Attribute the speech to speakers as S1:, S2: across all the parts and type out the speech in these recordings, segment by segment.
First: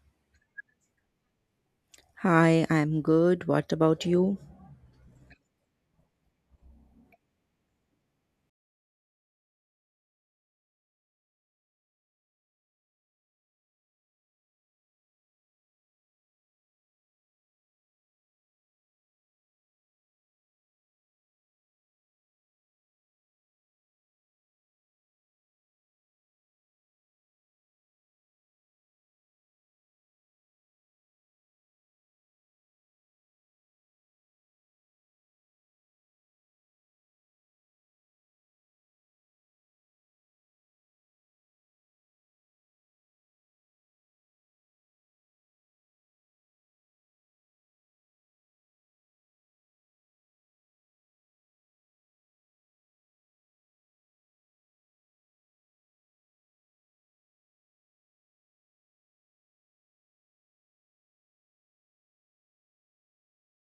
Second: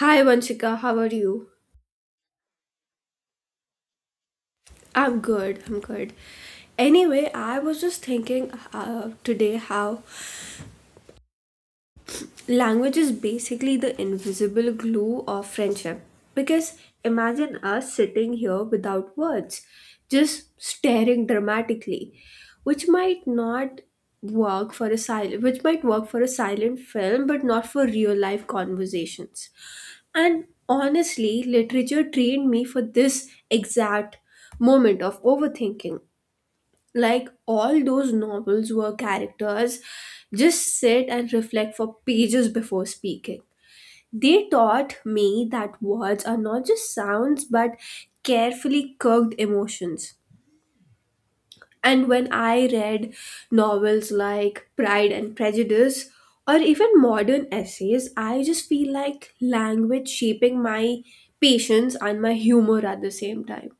S1: Hi Vanshika, how are you?
S2: Hi, I'm good. What about you?
S1: I'm good, I'm good. Anyway, I was just thinking today how language is basically the invisible glue of friendship. Because imagine us sitting here without words, just staring dramatically, which might not work for a silent, which might work for a silent film, but not for real life conversations. And honestly, literature trained me for this exact moment of overthinking. Like all those novels where characters just sit and reflect for pages before speaking. They taught me that words are not just sounds but carefully cooked emotions. And when I read novels like Pride and Prejudice or even modern essays, I just feel like language shaping my patience and my humor at the same time.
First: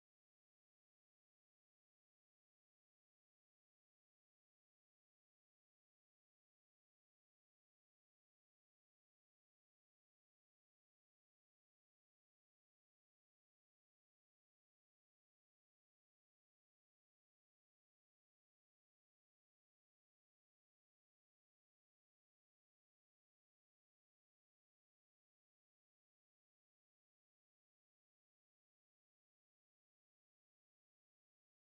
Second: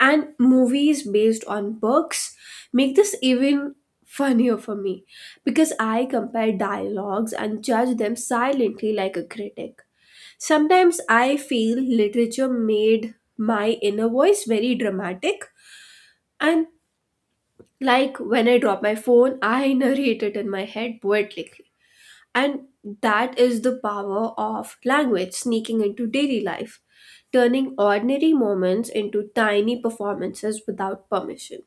S1: And movies based on books make this even funnier for me because I compare dialogues and judge them silently like a critic. Sometimes I feel literature made my inner voice very dramatic, and like when I drop my phone, I narrate it in my head poetically. And that is the power of language sneaking into daily life, turning ordinary moments into tiny performances without permission.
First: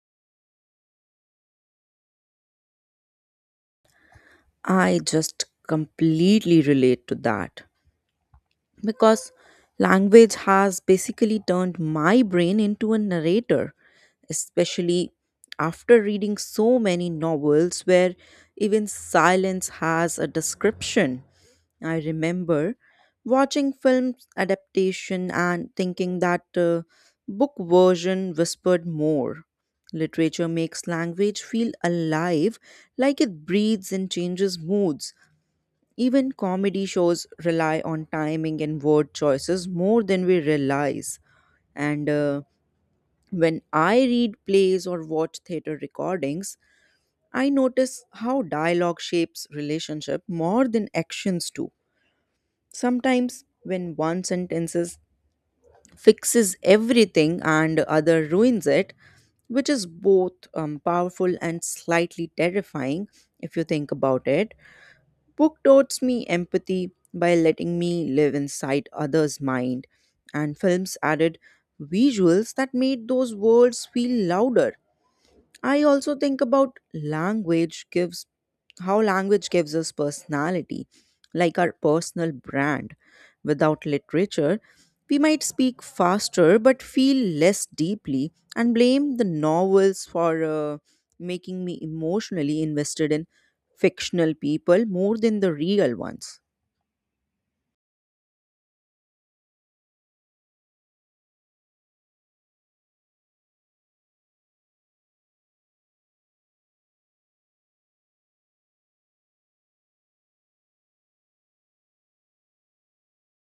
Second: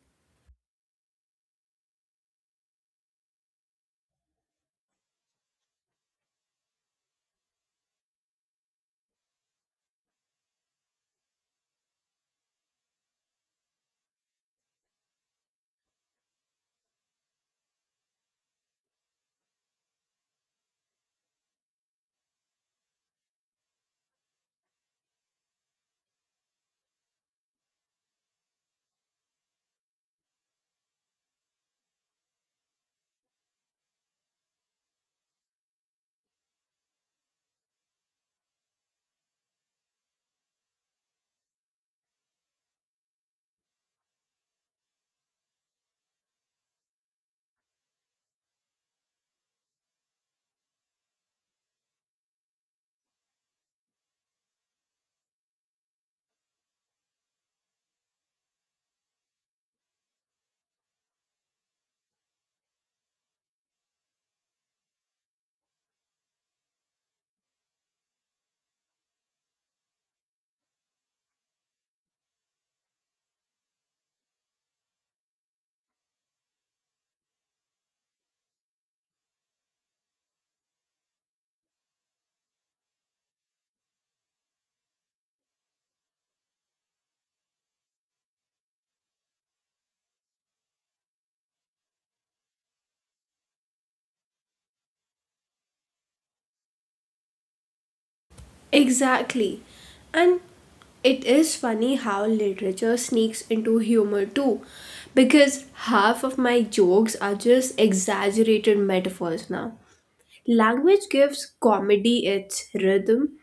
S2: I just completely relate to that because language has basically turned my brain into a narrator, especially after reading so many novels where even silence has a description. I remember watching films adaptation and thinking that book version whispered more. Literature makes language feel alive, like it breathes and changes moods. Even comedy shows rely on timing and word choices more than we realize. And when I read plays or watch theater recordings, I notice how dialogue shapes relationship more than actions do. Sometimes, when fixes everything and other ruins it, which is both powerful and slightly terrifying if you think about it. Book taught me empathy by letting me live inside others' mind, and films added visuals that made those words feel louder. I also think about language gives how language gives us personality, like our personal brand. Without literature, we might speak faster but feel less deeply and blame the novels for making me emotionally invested in fictional people more than the real ones.
S1: Exactly. And it is funny how literature sneaks into humor too, because half of my jokes are just exaggerated metaphors now. Language gives comedy its rhythm,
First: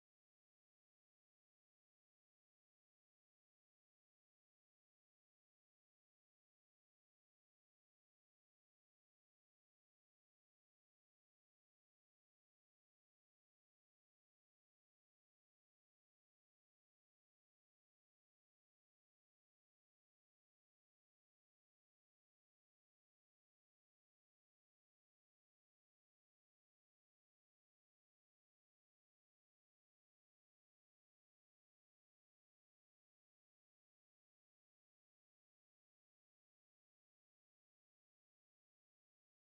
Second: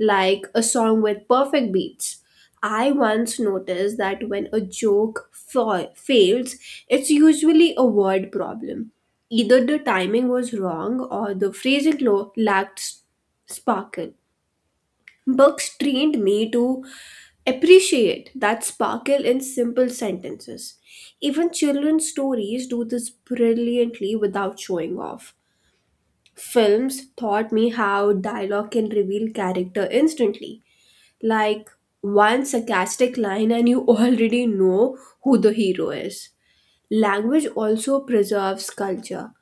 S1: like a song with perfect beats. I once noticed that when a joke fails, it's usually a word problem. Either the timing was wrong or the phrasing lacked sparkle. Books trained me to appreciate that sparkle in simple sentences. Even children's stories do this brilliantly without showing off. Films taught me how dialogue can reveal character instantly, like one sarcastic line and you already know who the hero is. Language also preserves culture,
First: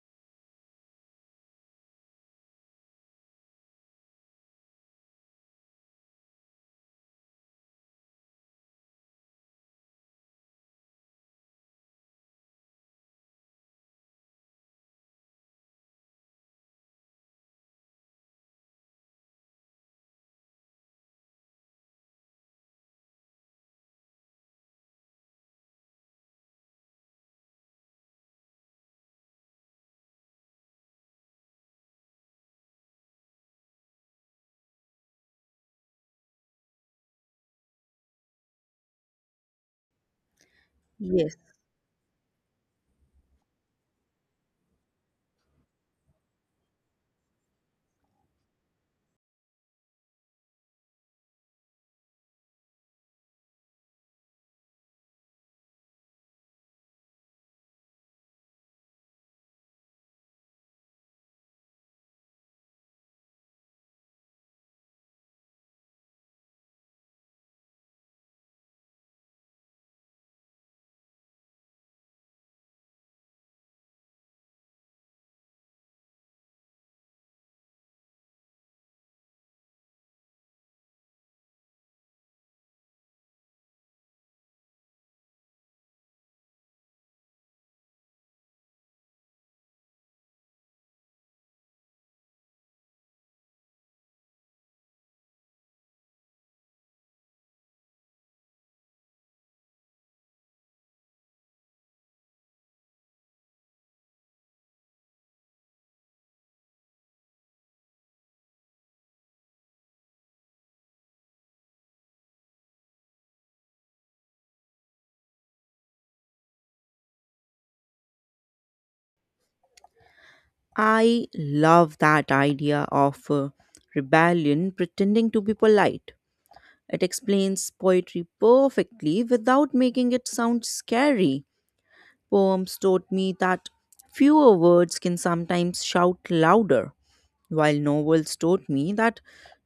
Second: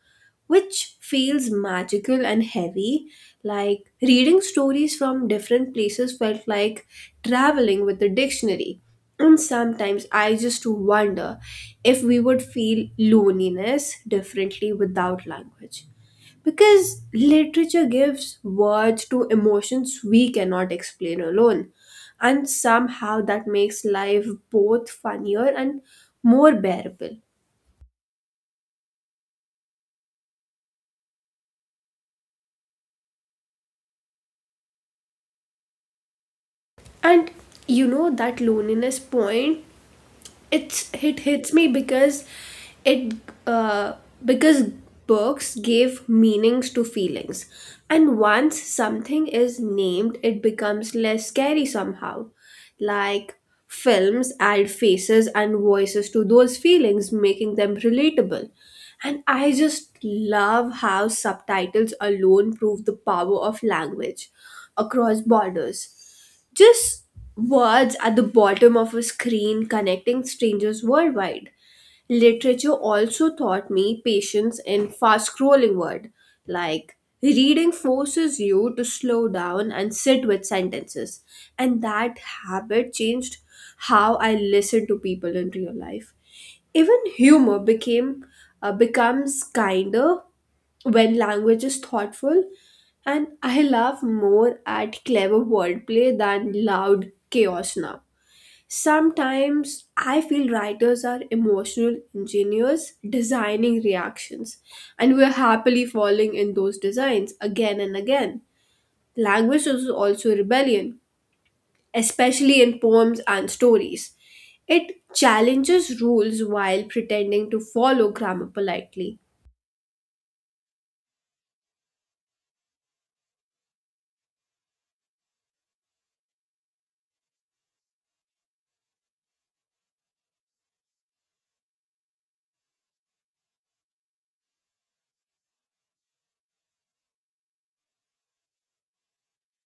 S1: which feels magical and heavy. Like reading stories from different places felt like traveling with a dictionary. And sometimes I just wonder if we would feel loneliness differently without language. Because literature gives words to emotions we cannot explain alone. And somehow that makes life both funnier and more bearable. And you know, that loneliness point, it
S2: Yes.
S1: hits me it uh, because books gave meanings to feelings, and once something is named it becomes less scary somehow. Like films add faces and voices to those feelings, making them relatable, and I just love how subtitles alone prove the power of language across borders, just words at the bottom of a screen connecting strangers worldwide. Literature also taught me patience in fast scrolling word, like reading forces you to slow down and sit with sentences. And that habit changed how I listen to people in real life. Even humor became becomes kinder when language is thoughtful, and I laugh more at clever wordplay than loud chaos now. Sometimes I feel writers are emotional engineers designing reactions, and we're happily falling in those designs again and again. Language is also rebellion, especially in poems and stories. It challenges rules while pretending to follow grammar politely.
S2: I love that idea of rebellion pretending to be polite. It explains poetry perfectly without making it sound scary. Poems taught me that fewer words can sometimes shout louder, while novels taught me that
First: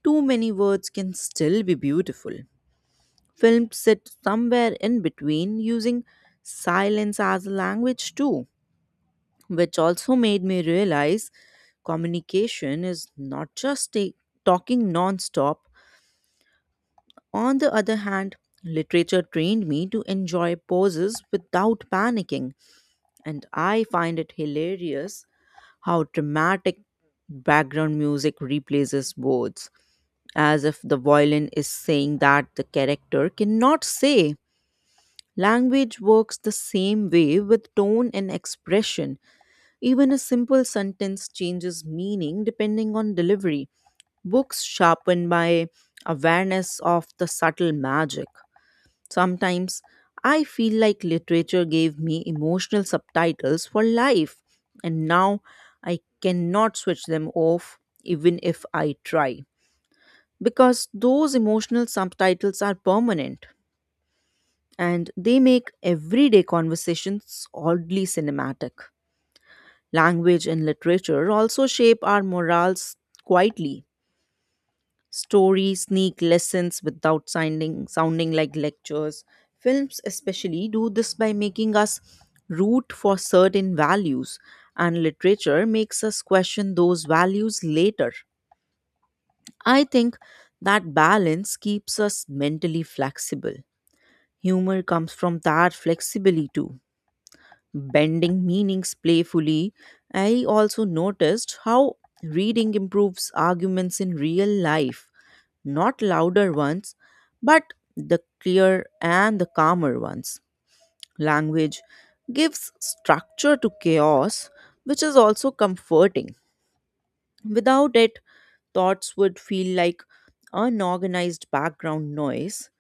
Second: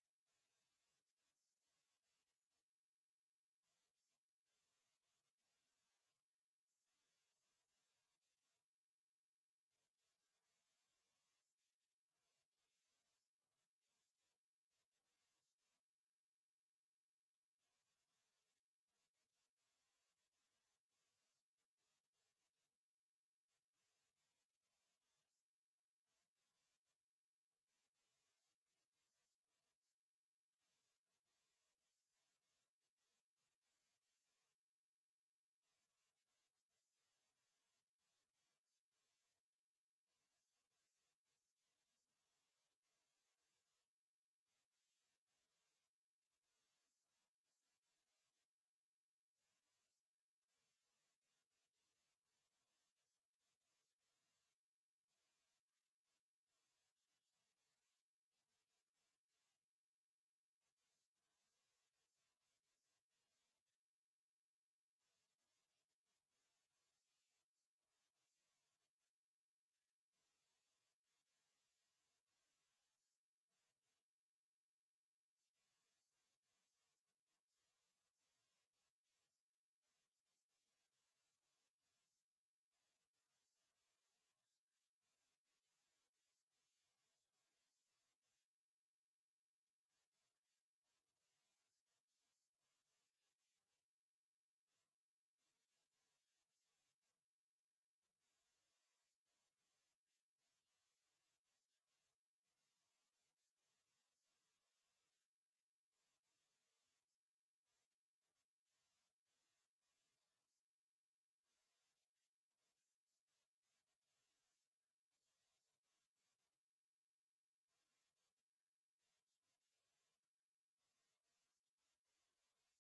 S2: too many words can still be beautiful. Film sits somewhere in between, using silence as a language too, which also made me realize communication is not just talking non stop. On the other hand, literature trained me to enjoy pauses without panicking, and I find it hilarious how dramatic background music replaces words, as if the violin is saying that the character cannot say. Language works the same way with tone and expression. Even a simple sentence changes meaning depending on delivery. Books sharpen my awareness of the subtle magic. Sometimes I feel like literature gave me emotional subtitles for life, and now I cannot switch them off even if I try, because those emotional subtitles are permanent and they make everyday conversations oddly cinematic. Language and literature also shape our morals quietly. Stories sneak lessons without sounding like lectures. Films, especially, do this by making us root for certain values, and literature makes us question those values later. I think that balance keeps us mentally flexible. Humor comes from that flexibility too, bending meanings playfully. I also noticed how reading improves arguments in real life, not louder ones, but the clear and the calmer ones. Language gives structure to chaos, which is also comforting. Without it, thoughts would feel like unorganized background noise.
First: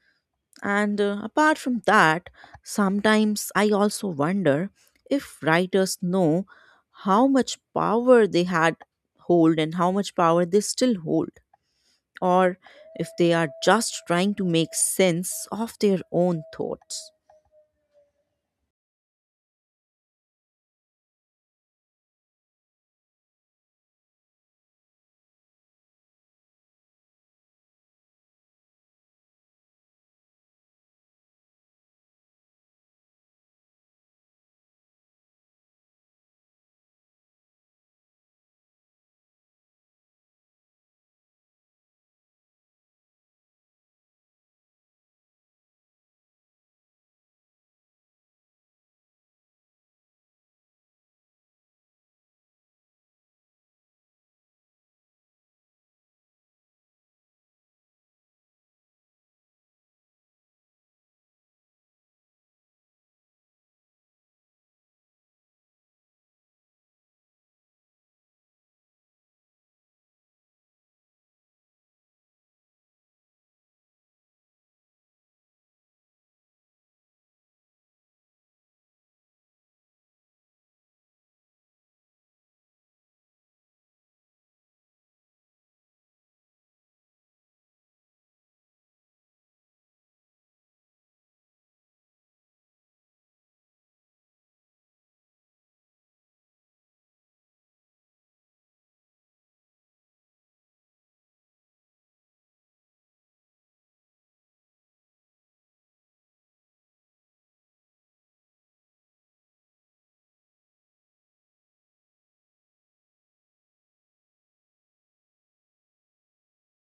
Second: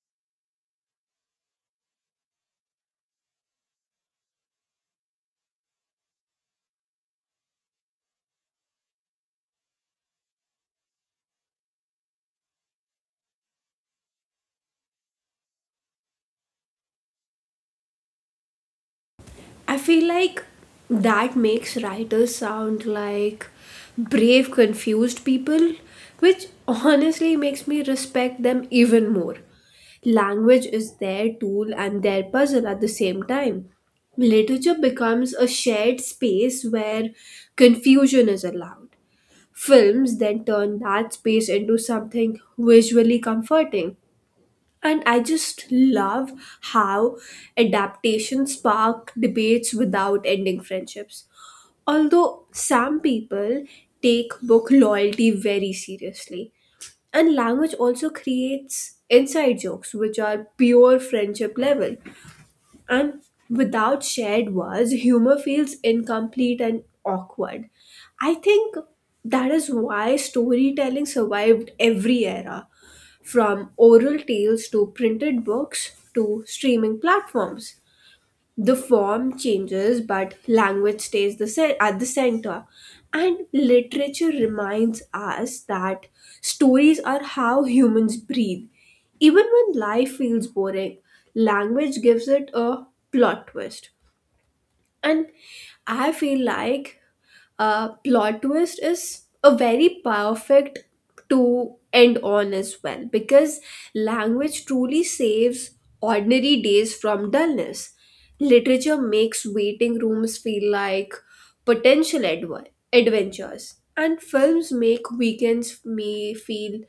S2: And apart from that, sometimes I also wonder if writers know how much power they had hold and how much power they still hold, or if they are just trying to make sense of their own thoughts.
S1: I feel like that makes writers sound like brave, confused people, which honestly makes me respect them even more. Language is their tool and their puzzle at the same time. Literature becomes a shared space where confusion is allowed. Films then turn that space into something visually comforting. And I just love how adaptations spark debates without ending friendships. Although some people take book loyalty very seriously. And language also creates inside jokes, which are pure friendship level. And without shared words, humor feels incomplete and awkward. I think that is why storytelling survived every era, from oral tales to printed books to streaming platforms. The form changes but language stays at the center, and literature reminds us that stories are how humans breathe. Even when life feels boring, language gives it a plot twist. And I feel like plot twist is a very perfect to end on as well, because language truly saves ordinary days from dullness. Literature makes waiting rooms feel like potential adventures, and films make weekends me feel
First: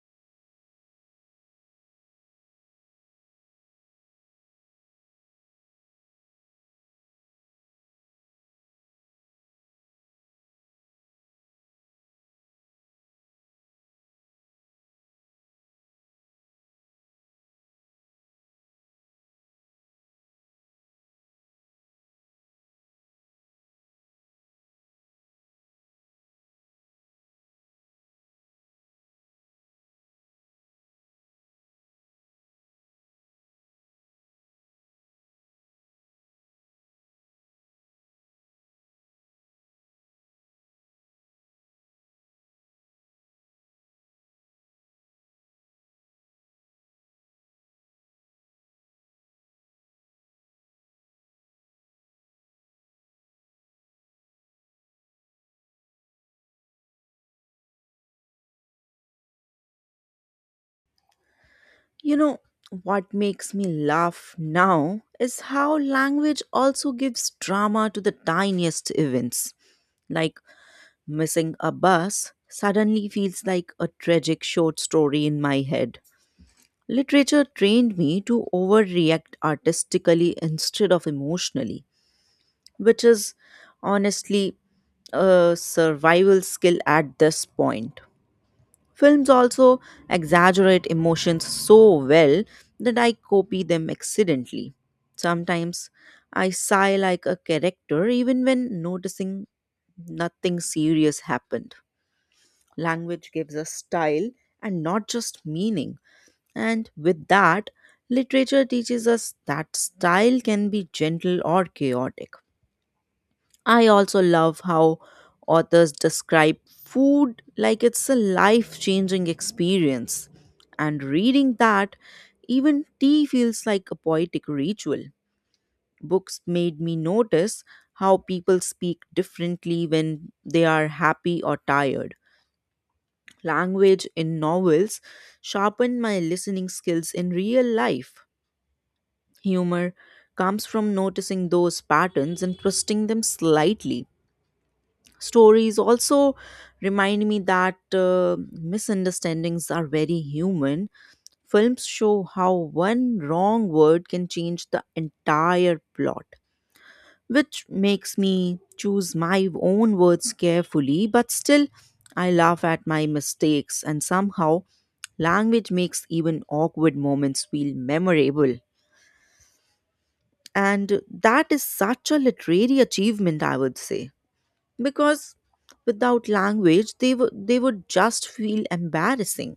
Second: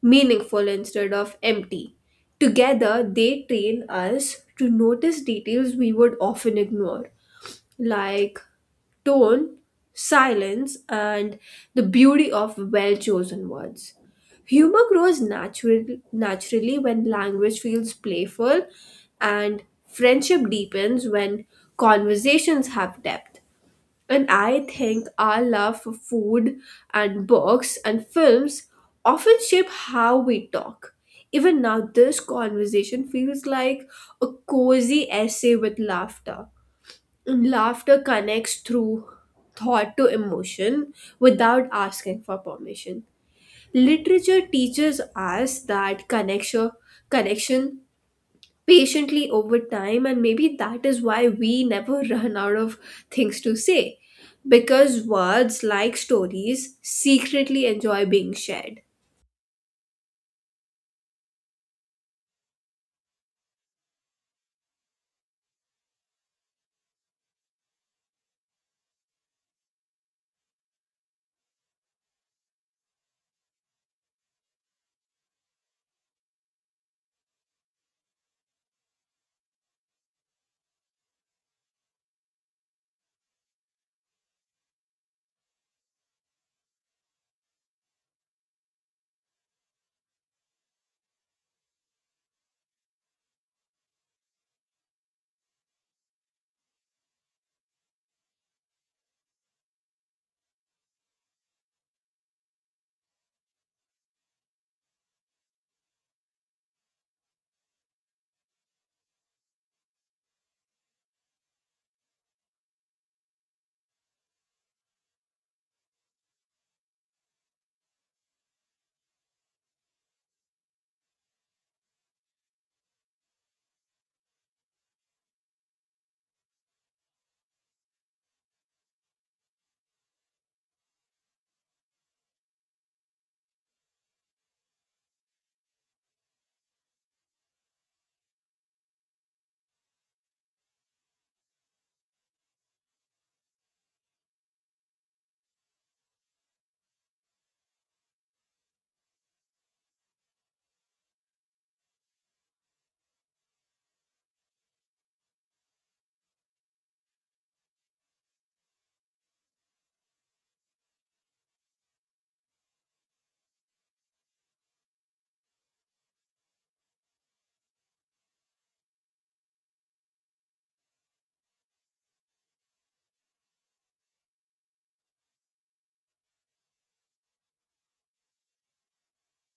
S1: meaningful instead of empty. Together, they train us to notice details we would often ignore, like tone, silence, and the beauty of well chosen words. Humor grows naturally when language feels playful, and friendship deepens when conversations have depth. And I think our love for food and books and films often shape how we talk. Even now, this conversation feels like a cozy essay with laughter. Laughter connects through thought to emotion without asking for permission. Literature teaches us that connection patiently over time, and maybe that is why we never run out of things to say. Because words, like stories, secretly enjoy being shared.
S2: You know, what makes me laugh now is how language also gives drama to the tiniest events. Like missing a bus suddenly feels like a tragic short story in my head. Literature trained me to overreact artistically instead of emotionally, which is honestly a survival skill at this point. Films also exaggerate emotions so well that I copy them accidentally. Sometimes I sigh like a character even when noticing nothing serious happened. Language gives us style and not just meaning. And with that, literature teaches us that style can be gentle or chaotic. I also love how authors describe food like it's a life changing experience. And reading that, even tea feels like a poetic ritual. Books made me notice how people speak differently when they are happy or tired. Language in novels sharpened my listening skills in real life. Humor comes from noticing those patterns and twisting them slightly. Stories also remind me that misunderstandings are very human. Films show how one wrong word can change the entire plot, which makes me choose my own words carefully, but still, I laugh at my mistakes, and somehow, language makes even awkward moments feel memorable. And that is such a literary achievement, I would say, because without language, they would just feel embarrassing.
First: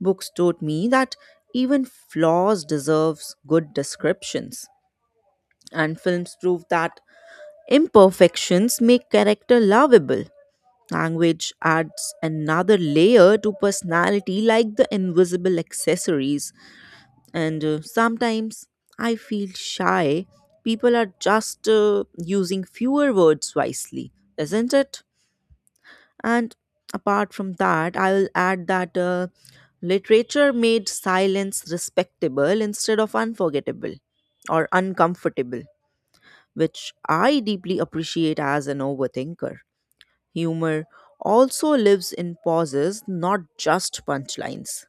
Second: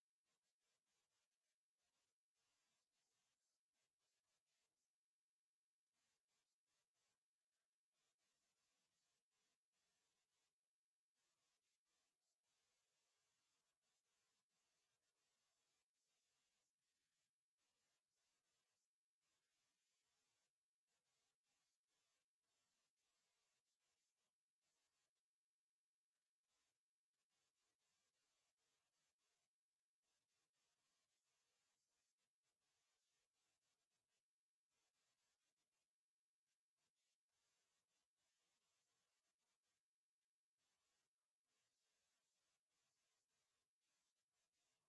S2: Books taught me that even flaws deserves good descriptions, and films prove that imperfections make character lovable. Language adds another layer to personality like the invisible accessories. And sometimes I feel shy. People are just using fewer words wisely, isn't it? And apart from that, I'll add that literature made silence respectable instead of unforgettable or uncomfortable, which I deeply appreciate as an overthinker. Humor also lives in pauses, not just punchlines.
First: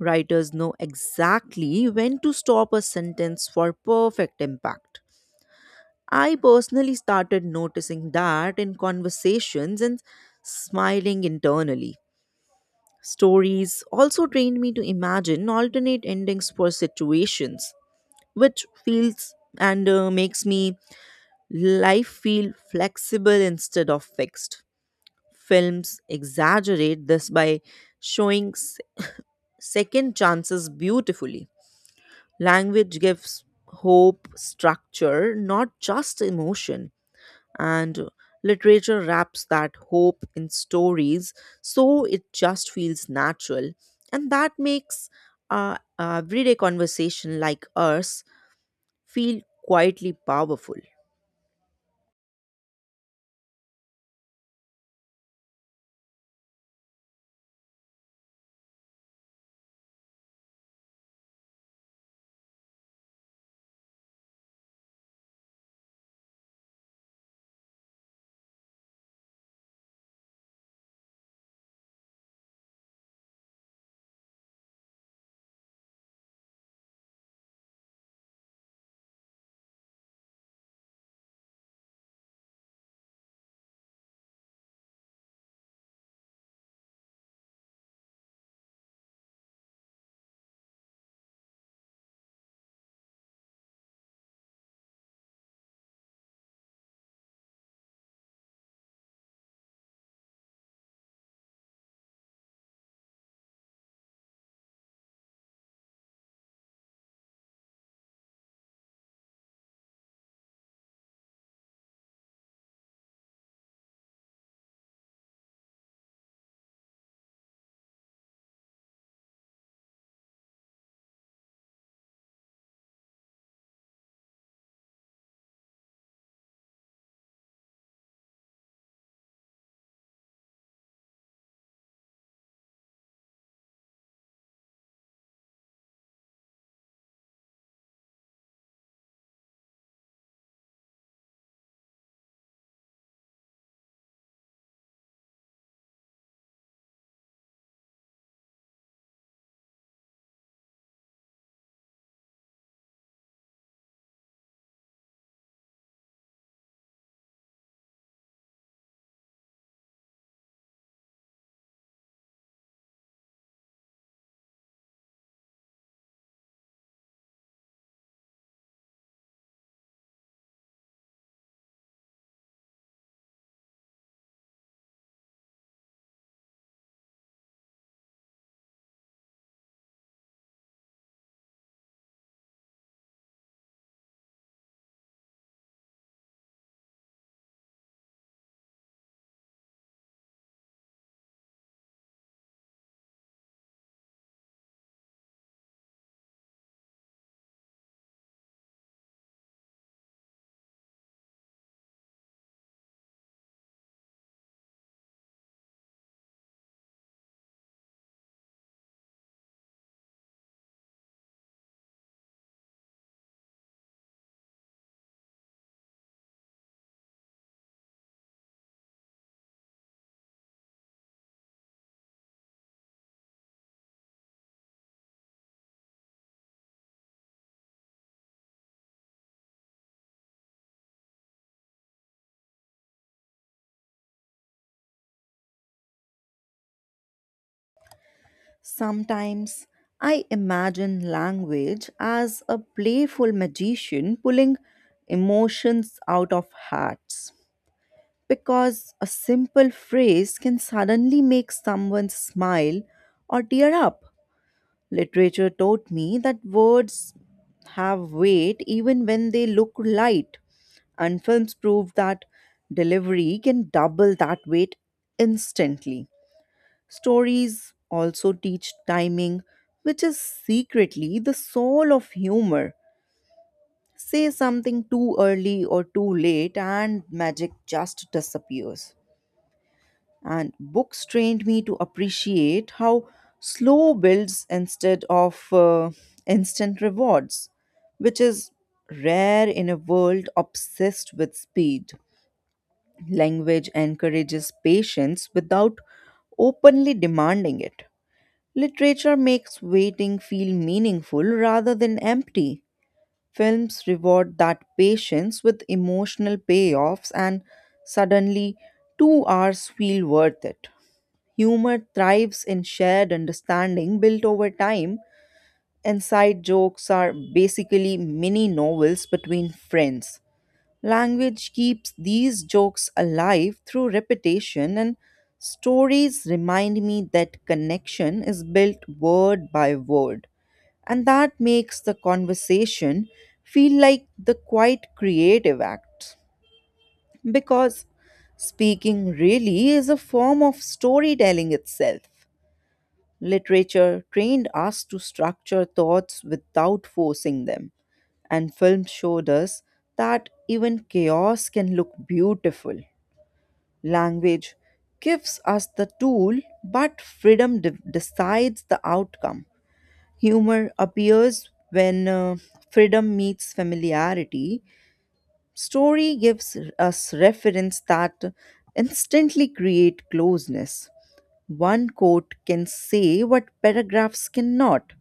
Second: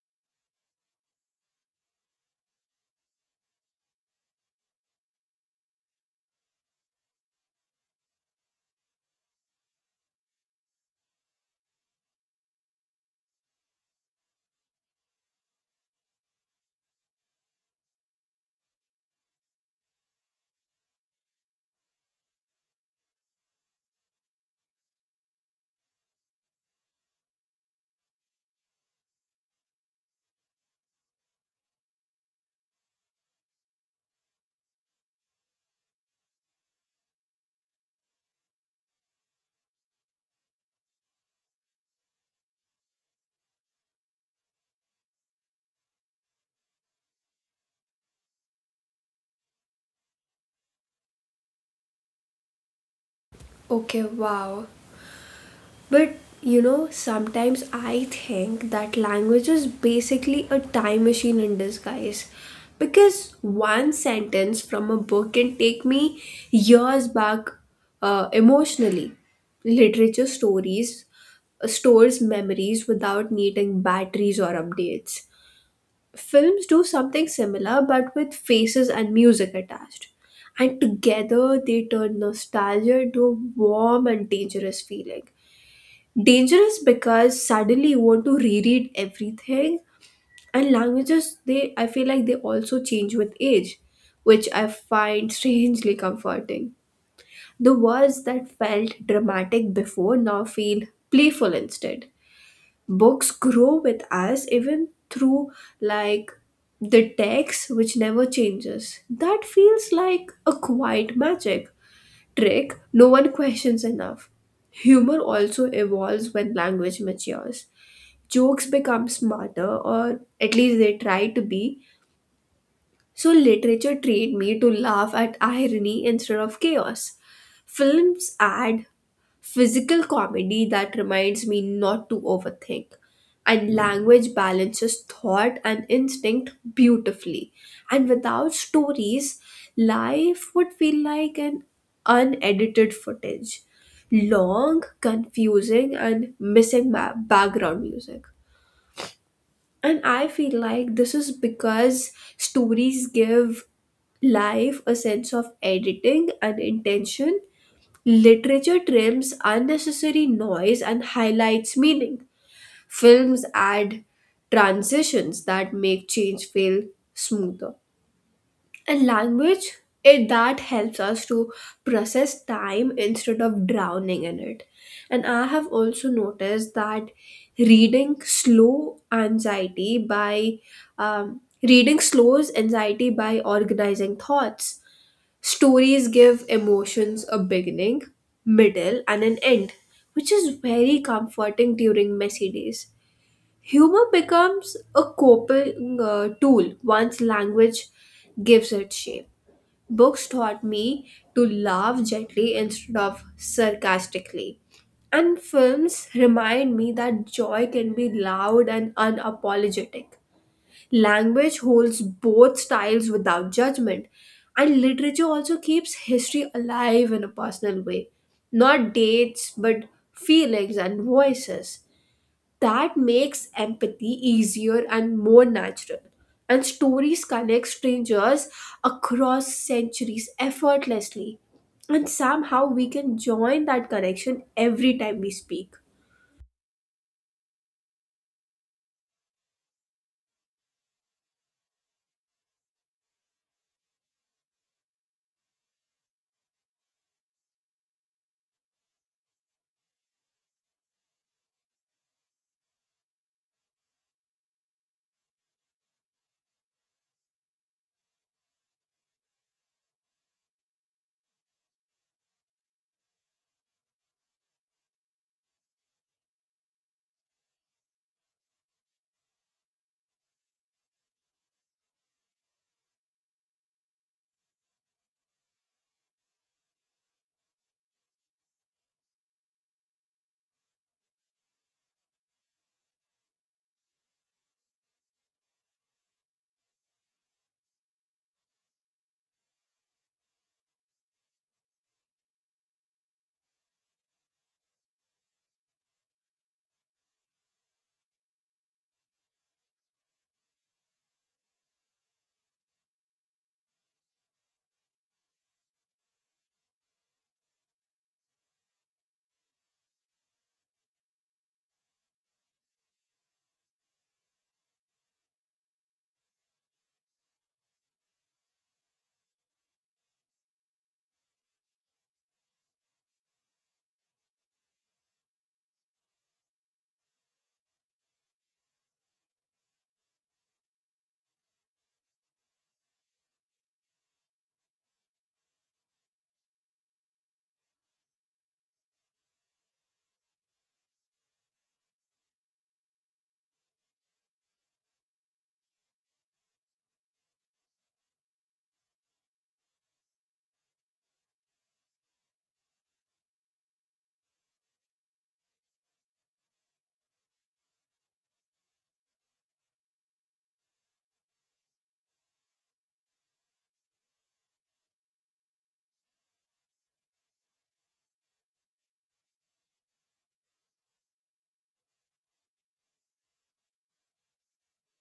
S2: Writers know exactly when to stop a sentence for perfect impact. I personally started noticing that in conversations and smiling internally. Stories also trained me to imagine alternate endings for situations, which feels and makes me life feel flexible instead of fixed. Films exaggerate this by showing s- second chances beautifully. Language gives hope structure, not just emotion, and literature wraps that hope in stories so it just feels natural. And that makes everyday conversation like ours feel quietly powerful.
S1: Okay, wow. But you know, sometimes I think that language is basically a time machine in disguise. Because one sentence from a book can take me years back, emotionally. Literature stories stores memories without needing batteries or updates. Films do something similar but with faces and music attached. And together they turn nostalgia into a warm and dangerous feeling, dangerous because suddenly you want to reread everything. And languages, they, I feel like they also change with age, which I find strangely comforting. The words that felt dramatic before now feel playful instead. Books grow with us even through, like, the text which never changes. That feels like a quiet magic trick no one questions enough. Humor also evolves when language matures. Jokes become smarter, or at least they try to be. So, literature trained me to laugh at irony instead of chaos. Films add physical comedy that reminds me not to overthink. And language balances thought and instinct beautifully. And without stories, life would feel like an unedited footage, long, confusing, and missing background music. And I feel like this is because stories give life a sense of editing and intention. Literature trims unnecessary noise and highlights meaning. Films add transitions that make change feel smoother, a language it that helps us to process time instead of drowning in it. And I have also noticed that reading slow anxiety by um, reading slows anxiety by organizing thoughts. Stories give emotions a beginning, middle, and an end, which is very comforting during messy days. Humor becomes a coping tool once language gives it shape. Books taught me to laugh gently instead of sarcastically. And films remind me that joy can be loud and unapologetic. Language holds both styles without judgment. And literature also keeps history alive in a personal way. Not dates, but feelings and voices, that makes empathy easier and more natural. And stories connect strangers across centuries effortlessly. And somehow we can join that connection every time we speak.
S2: Sometimes I imagine language as a playful magician pulling emotions out of hearts, because a simple phrase can suddenly make someone smile or tear up. Literature taught me that words have weight even when they look light, and films prove that delivery can double that weight instantly. Stories also teach timing, which is secretly the soul of humor. Say something too early or too late, and magic just disappears. And books trained me to appreciate how slow builds instead of instant rewards, which is rare in a world obsessed with speed. Language encourages patience without openly demanding it. Literature makes waiting feel meaningful rather than empty. Films reward that patience with emotional payoffs, and suddenly 2 hours feel worth it. Humor thrives in shared understanding built over time, and side jokes are basically mini novels between friends. Language keeps these jokes alive through repetition, and stories remind me that connection is built word by word. And that makes the conversation feel like the quite creative act. Because speaking really is a form of storytelling itself. Literature trained us to structure thoughts without forcing them, and film showed us that even chaos can look beautiful. Language gives us the tool, but decides the outcome. Humor appears when freedom meets familiarity. Story gives us reference that instantly create closeness. One quote can say what paragraphs cannot.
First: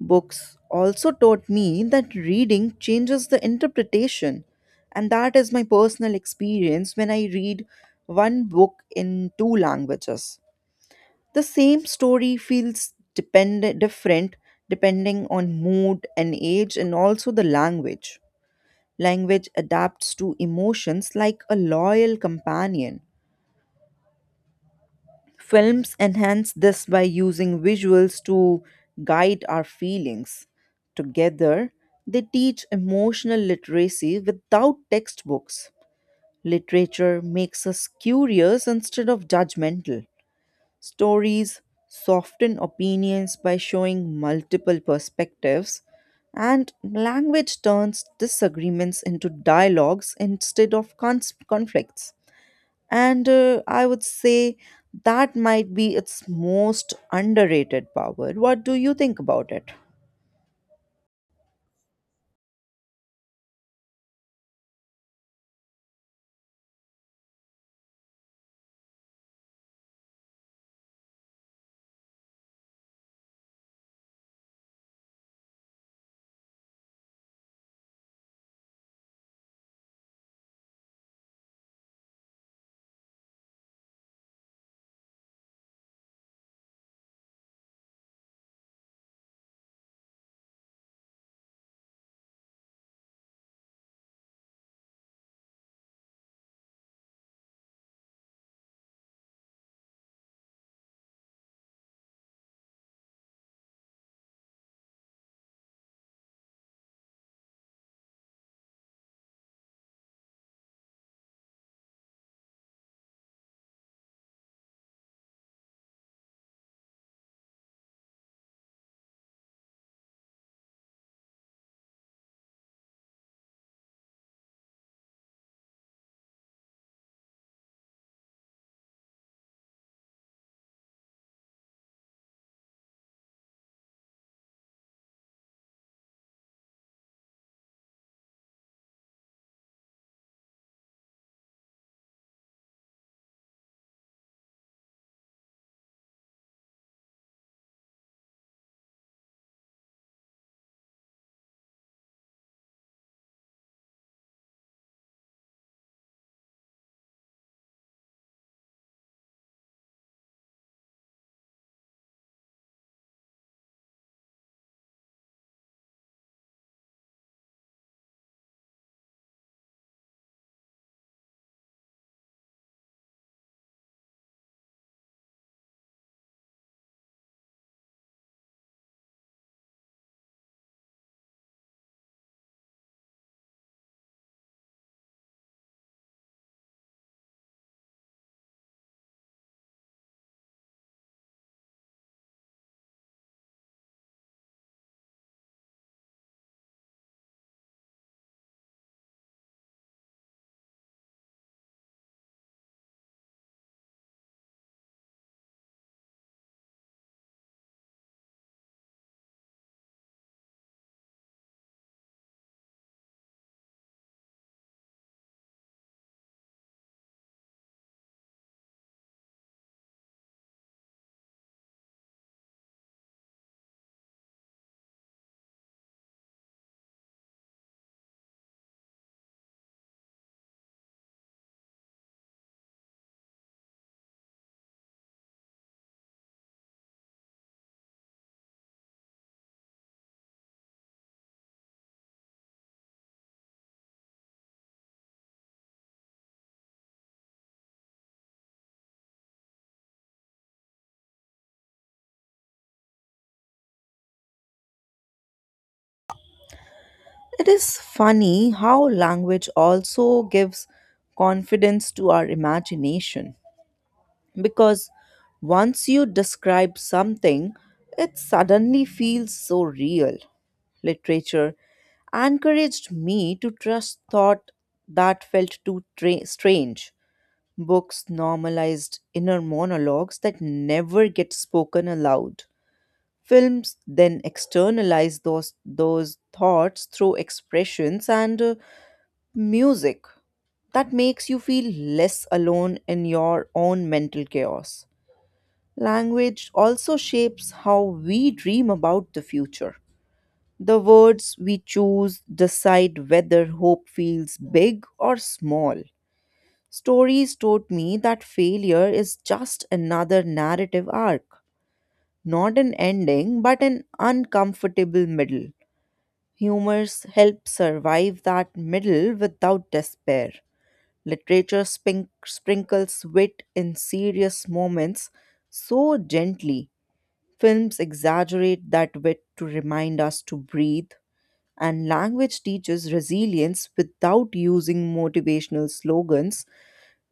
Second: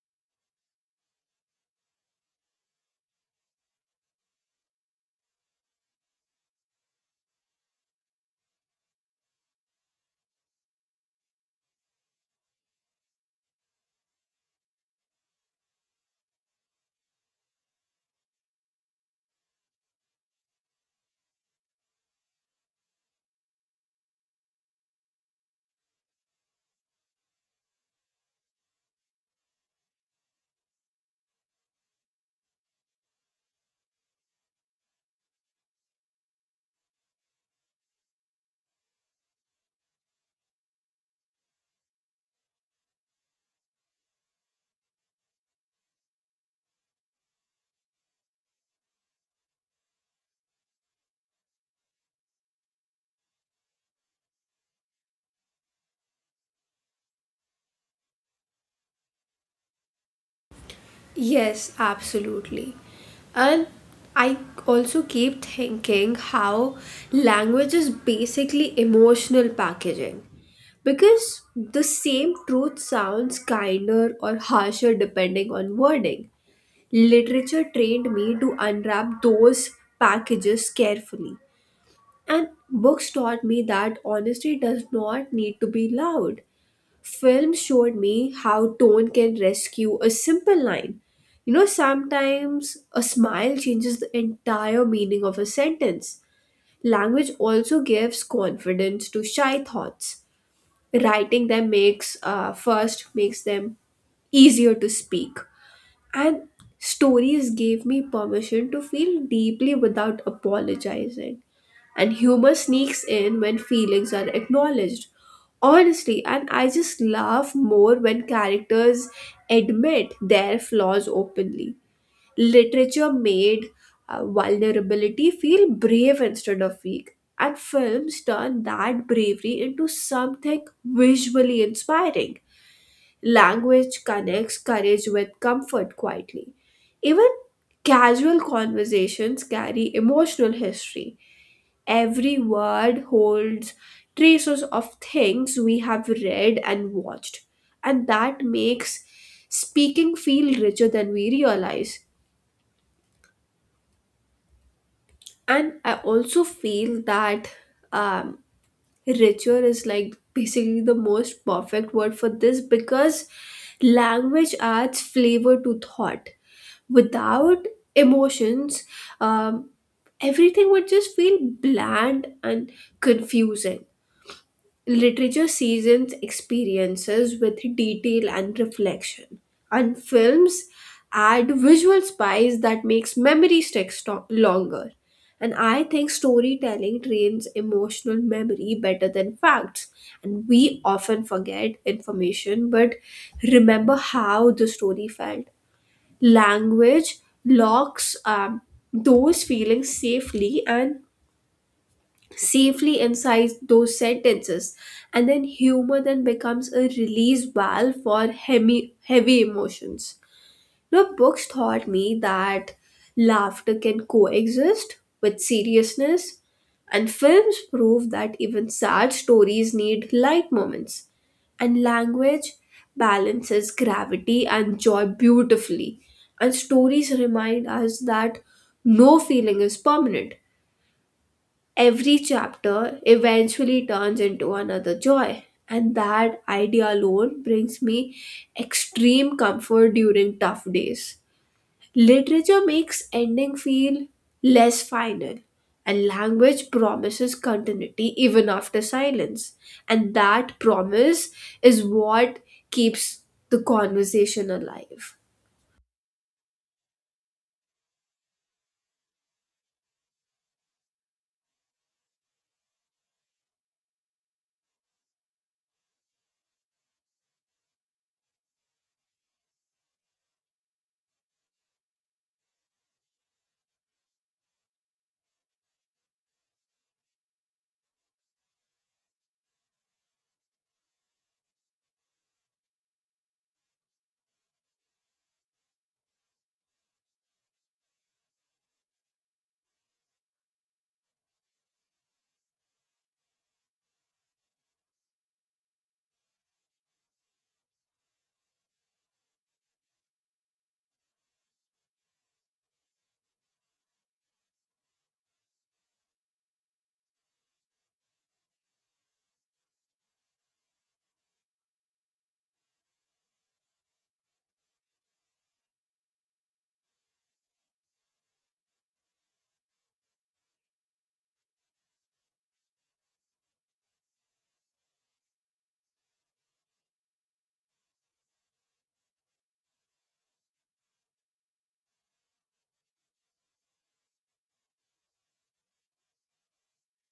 S2: Books also taught me that reading changes the interpretation, and that is my personal experience when I read one book in two languages. The same story different depending on mood and age, and also the language. Language adapts to emotions like a loyal companion. Films enhance this by using visuals to guide our feelings. Together, they teach emotional literacy without textbooks. Literature makes us curious instead of judgmental. Stories soften opinions by showing multiple perspectives, and language turns disagreements into dialogues instead of conflicts. And I would say that might be its most underrated power. What do you think about it?
S1: Yes, absolutely. And I also keep thinking how language is basically emotional packaging, because the same truth sounds kinder or harsher depending on wording. Literature trained me to unwrap those packages carefully. And books taught me that honesty does not need to be loud. Films showed me how tone can rescue a simple line. You know, sometimes a smile changes the entire meaning of a sentence. Language also gives confidence to shy thoughts. Writing them makes first makes them easier to speak. And stories gave me permission to feel deeply without apologizing. And humor sneaks in when feelings are acknowledged honestly, and I just laugh more when characters admit their flaws openly. Literature made vulnerability feel brave instead of weak, and films turn that bravery into something visually inspiring. Language connects courage with comfort quietly. Even casual conversations carry emotional history. Every word holds traces of things we have read and watched, and that makes speaking feel richer than we realize. And I also feel that um, ritual is like basically the most perfect word for this, because language adds flavor to thought. Without emotions, um, everything would just feel bland and confusing. Literature seasons experiences with detail and reflection, and films add visual spice that makes memory stick longer. And I think storytelling trains emotional memory better than facts. And we often forget information but remember how the story felt. Language locks, those feelings safely, and safely inside those sentences. And then humor then becomes a release valve for heavy, heavy emotions. Now books taught me that laughter can coexist with seriousness, and films prove that even sad stories need light moments. And language balances gravity and joy beautifully. And stories remind us that no feeling is permanent. Every chapter eventually turns into another joy, and that idea alone brings me extreme comfort during tough days. Literature makes ending feel less final, and language promises continuity even after silence. And that promise is what keeps the conversation alive.
S2: It is funny how language also gives confidence to our imagination because once you describe something, it suddenly feels so real. Literature encouraged me to trust thought that felt strange. Books normalized inner monologues that never get spoken aloud. Films then externalize those thoughts through expressions and music. That makes you feel less alone in your own mental chaos. Language also shapes how we dream about the future. The words we choose decide whether hope feels big or small. Stories taught me that failure is just another narrative arc, not an ending, but an uncomfortable middle. Humors help survive that middle without despair. Literature sprinkles wit in serious moments so gently. Films exaggerate that wit to remind us to breathe. And language teaches resilience without using motivational slogans.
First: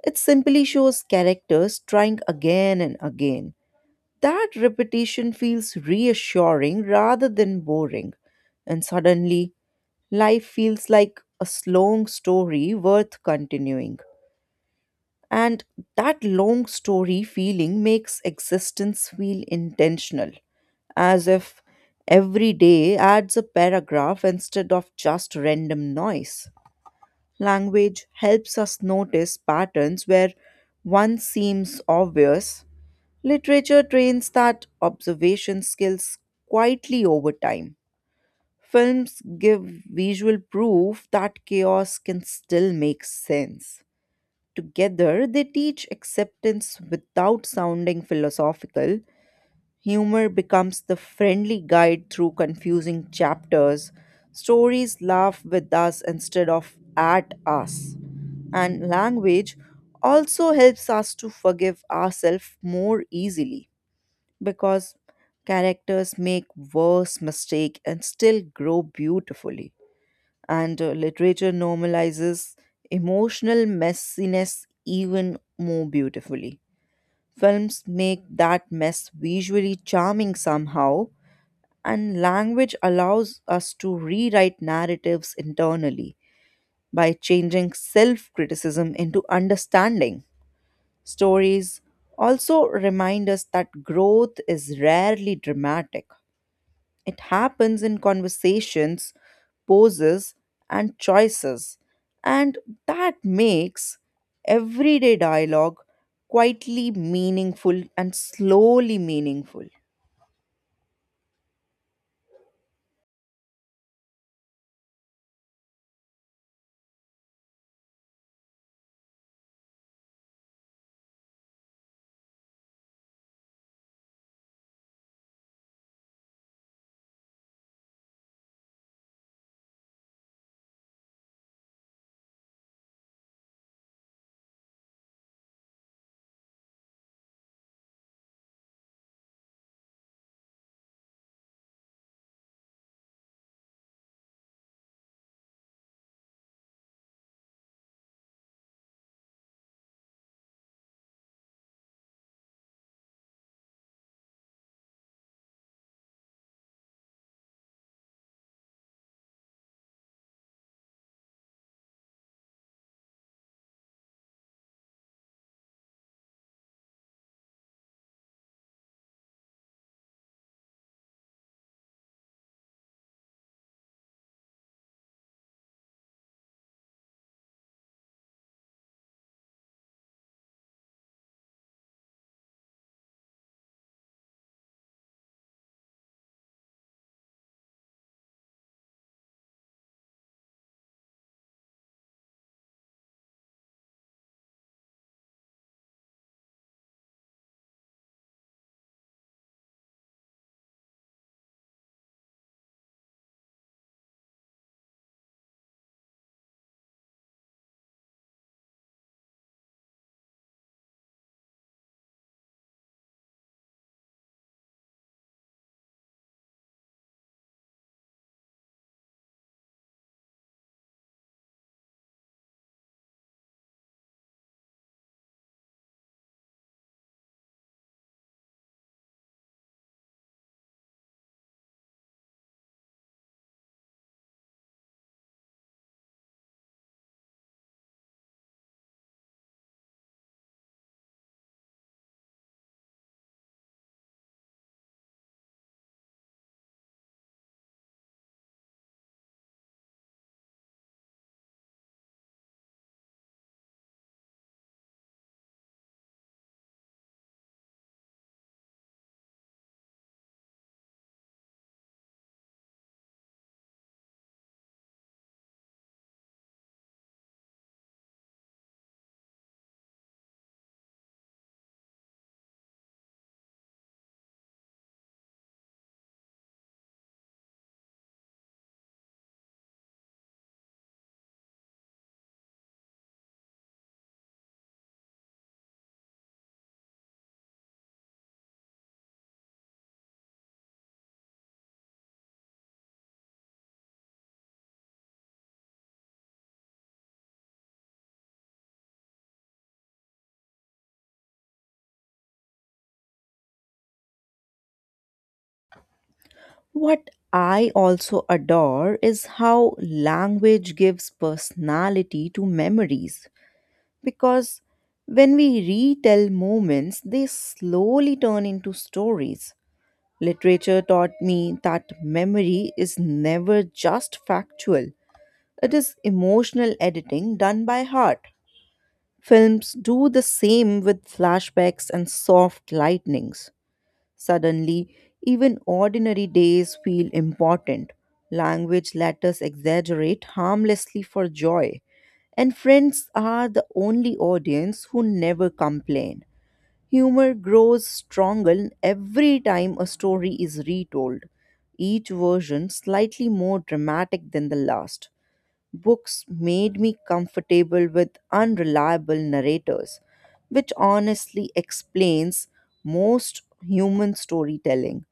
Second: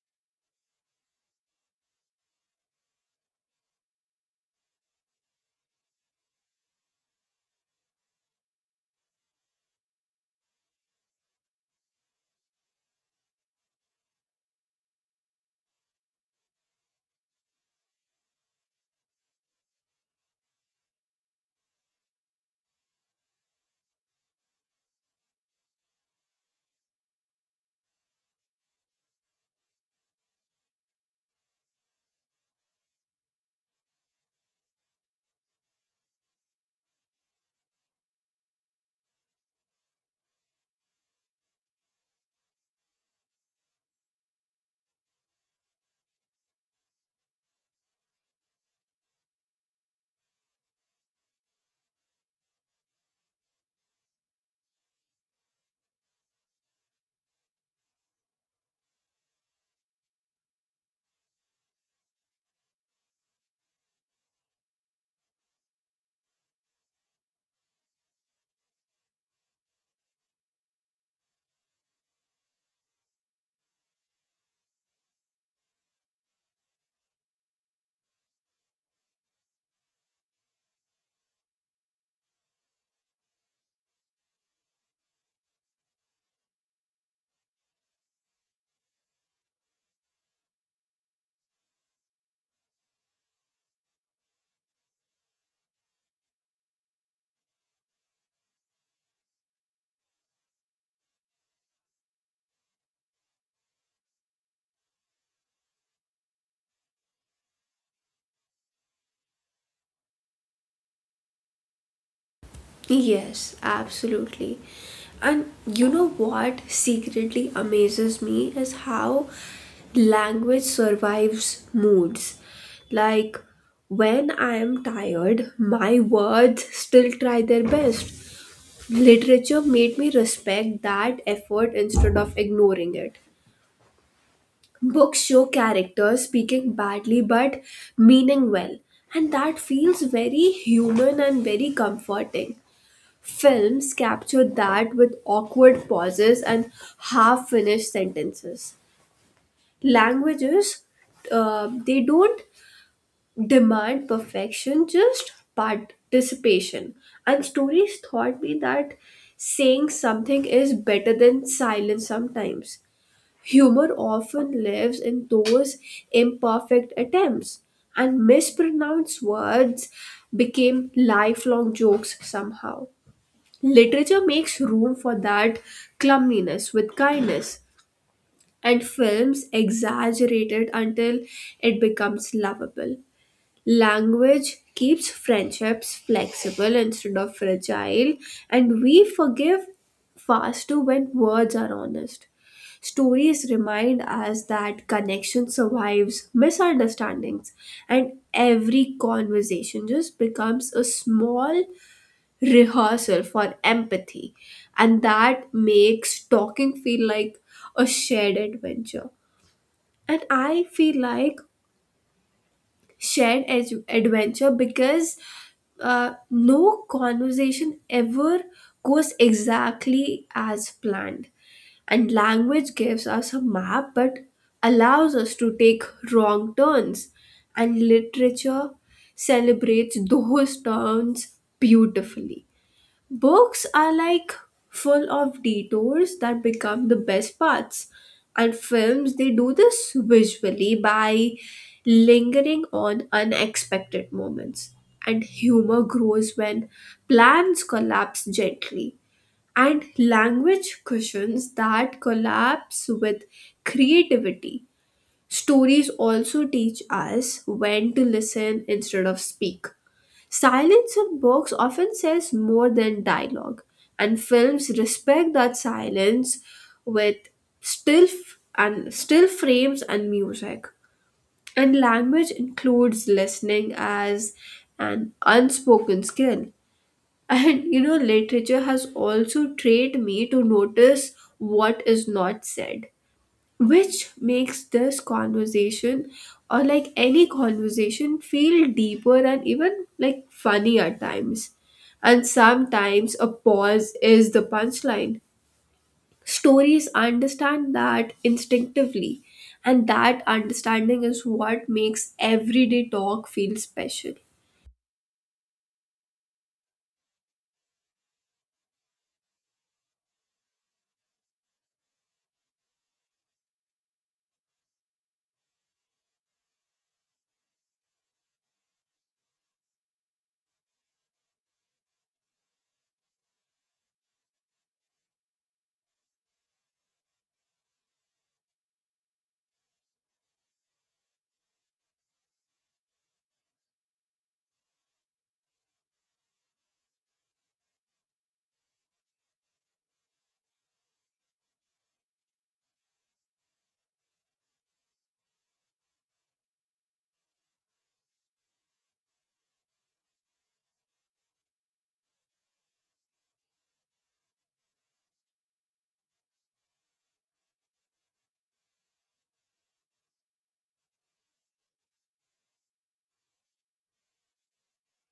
S2: It simply shows characters trying again and again. That repetition feels reassuring rather than boring, and suddenly life feels like a long story worth continuing. And that long story feeling makes existence feel intentional, as if every day adds a paragraph instead of just random noise. Language helps us notice patterns where one seems obvious. Literature trains that observation skills quietly over time. Films give visual proof that chaos can still make sense. Together, they teach acceptance without sounding philosophical. Humor becomes the friendly guide through confusing chapters. Stories laugh with us instead of at us, and language also helps us to forgive ourselves more easily because characters make worse mistake and still grow beautifully. And literature normalizes emotional messiness even more beautifully. Films make that mess visually charming somehow, and language allows us to rewrite narratives internally by changing self criticism into understanding. Stories also remind us that growth is rarely dramatic. It happens in conversations, poses, and choices, and that makes everyday dialogue quietly meaningful and slowly meaningful.
S1: Yes, absolutely. And you know what secretly amazes me is how language survives moods. Like when I am tired, my words still try their best. Literature made me respect that effort instead of ignoring it. Books show characters speaking badly but meaning well, and that feels very human and very comforting. Films capture that with awkward pauses and half finished sentences. Languages, they don't demand perfection, just participation. And stories taught me that saying something is better than silence sometimes. Humor often lives in those imperfect attempts, and mispronounced words became lifelong jokes somehow. Literature makes room for that clumsiness with kindness, and films exaggerate it until it becomes lovable. Language keeps friendships flexible instead of fragile, and we forgive faster when words are honest. Stories remind us that connection survives misunderstandings, and every conversation just becomes a small rehearsal for empathy, and that makes talking feel like a shared adventure. And I feel like shared adventure, because no conversation ever goes exactly as planned. And language gives us a map but allows us to take wrong turns. And literature celebrates those turns beautifully. Books are like full of detours that become the best parts. And films, they do this visually by lingering on unexpected moments. And humor grows when plans collapse gently. And language cushions that collapse with creativity. Stories also teach us when to listen instead of speak. Silence in books often says more than dialogue, and films respect that silence with still frames and music. And language includes listening as an unspoken skill. And you know, literature has also trained me to notice what is not said, which makes this conversation, or like any conversation, feel deeper and even like funny at times. And sometimes a pause is the punchline. Stories understand that instinctively, and that understanding is what makes everyday talk feel special.
S2: What I also adore is how language gives personality to memories because when we retell moments, they slowly turn into stories. Literature taught me that memory is never just factual, it is emotional editing done by heart. Films do the same with flashbacks and soft lightnings. Suddenly, even ordinary days feel important. Language let us exaggerate harmlessly for joy. And friends are the only audience who never complain. Humor grows stronger every time a story is retold, each version slightly more dramatic than the last. Books made me comfortable with unreliable narrators, which honestly explains most human storytelling.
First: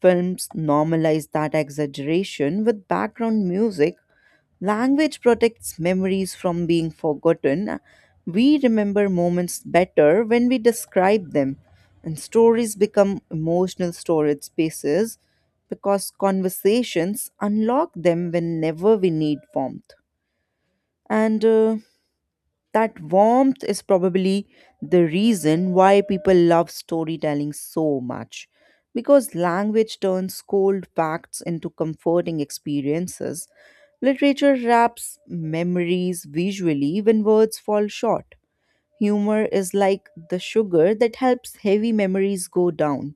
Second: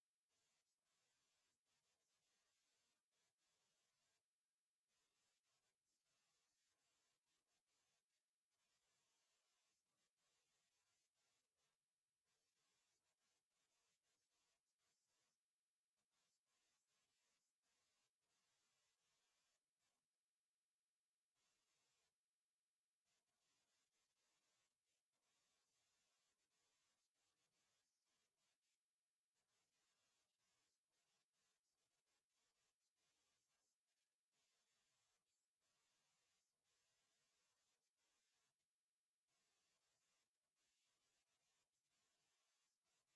S2: Films normalize that exaggeration with background music. Language protects memories from being forgotten. We remember moments better when we describe them, and stories become emotional storage spaces because conversations unlock them whenever we need warmth. And that warmth is probably the reason why people love storytelling so much. Because language turns cold facts into comforting experiences, literature wraps memories visually when words fall short. Humor is like the sugar that helps heavy memories go down,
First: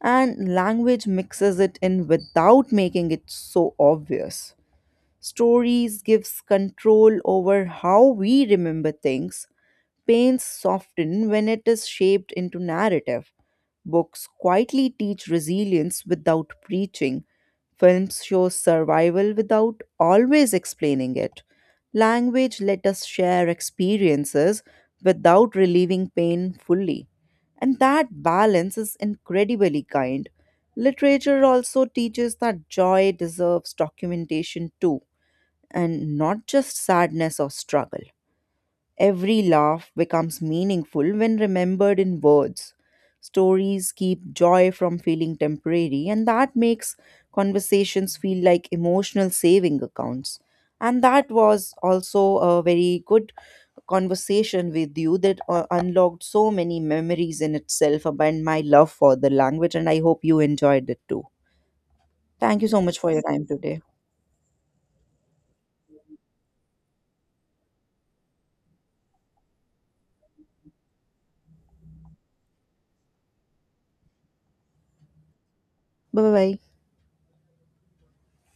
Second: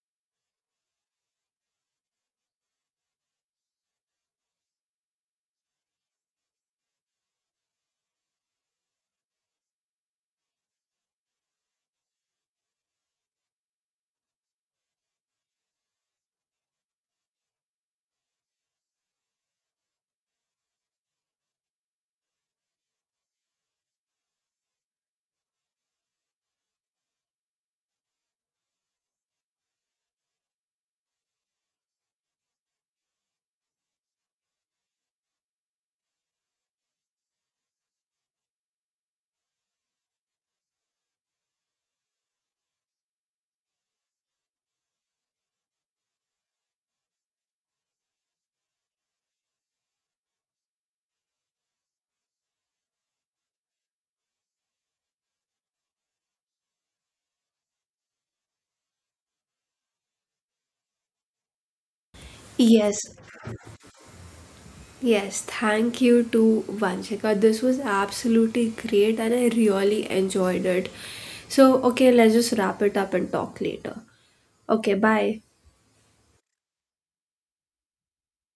S2: and language mixes it in without making it so obvious. Stories gives control over how we remember things. Pains soften when it is shaped into narrative. Books quietly teach resilience without preaching. Films show survival without always explaining it. Language let us share experiences without relieving pain fully. And that balance is incredibly kind. Literature also teaches that joy deserves documentation too, and not just sadness or struggle. Every laugh becomes meaningful when remembered in words. Stories keep joy from feeling temporary, and that makes conversations feel like emotional saving accounts. And that was also a very good conversation with you that unlocked so many memories in itself about my love for the language, and I hope you enjoyed it too. Thank you so much
S1: Yes,
S2: for your time today.
S1: yes, thank you to Vanshika. This was absolutely great and I really enjoyed it. So, okay, let's just wrap it up and talk later. Okay, bye.
S2: Bye bye.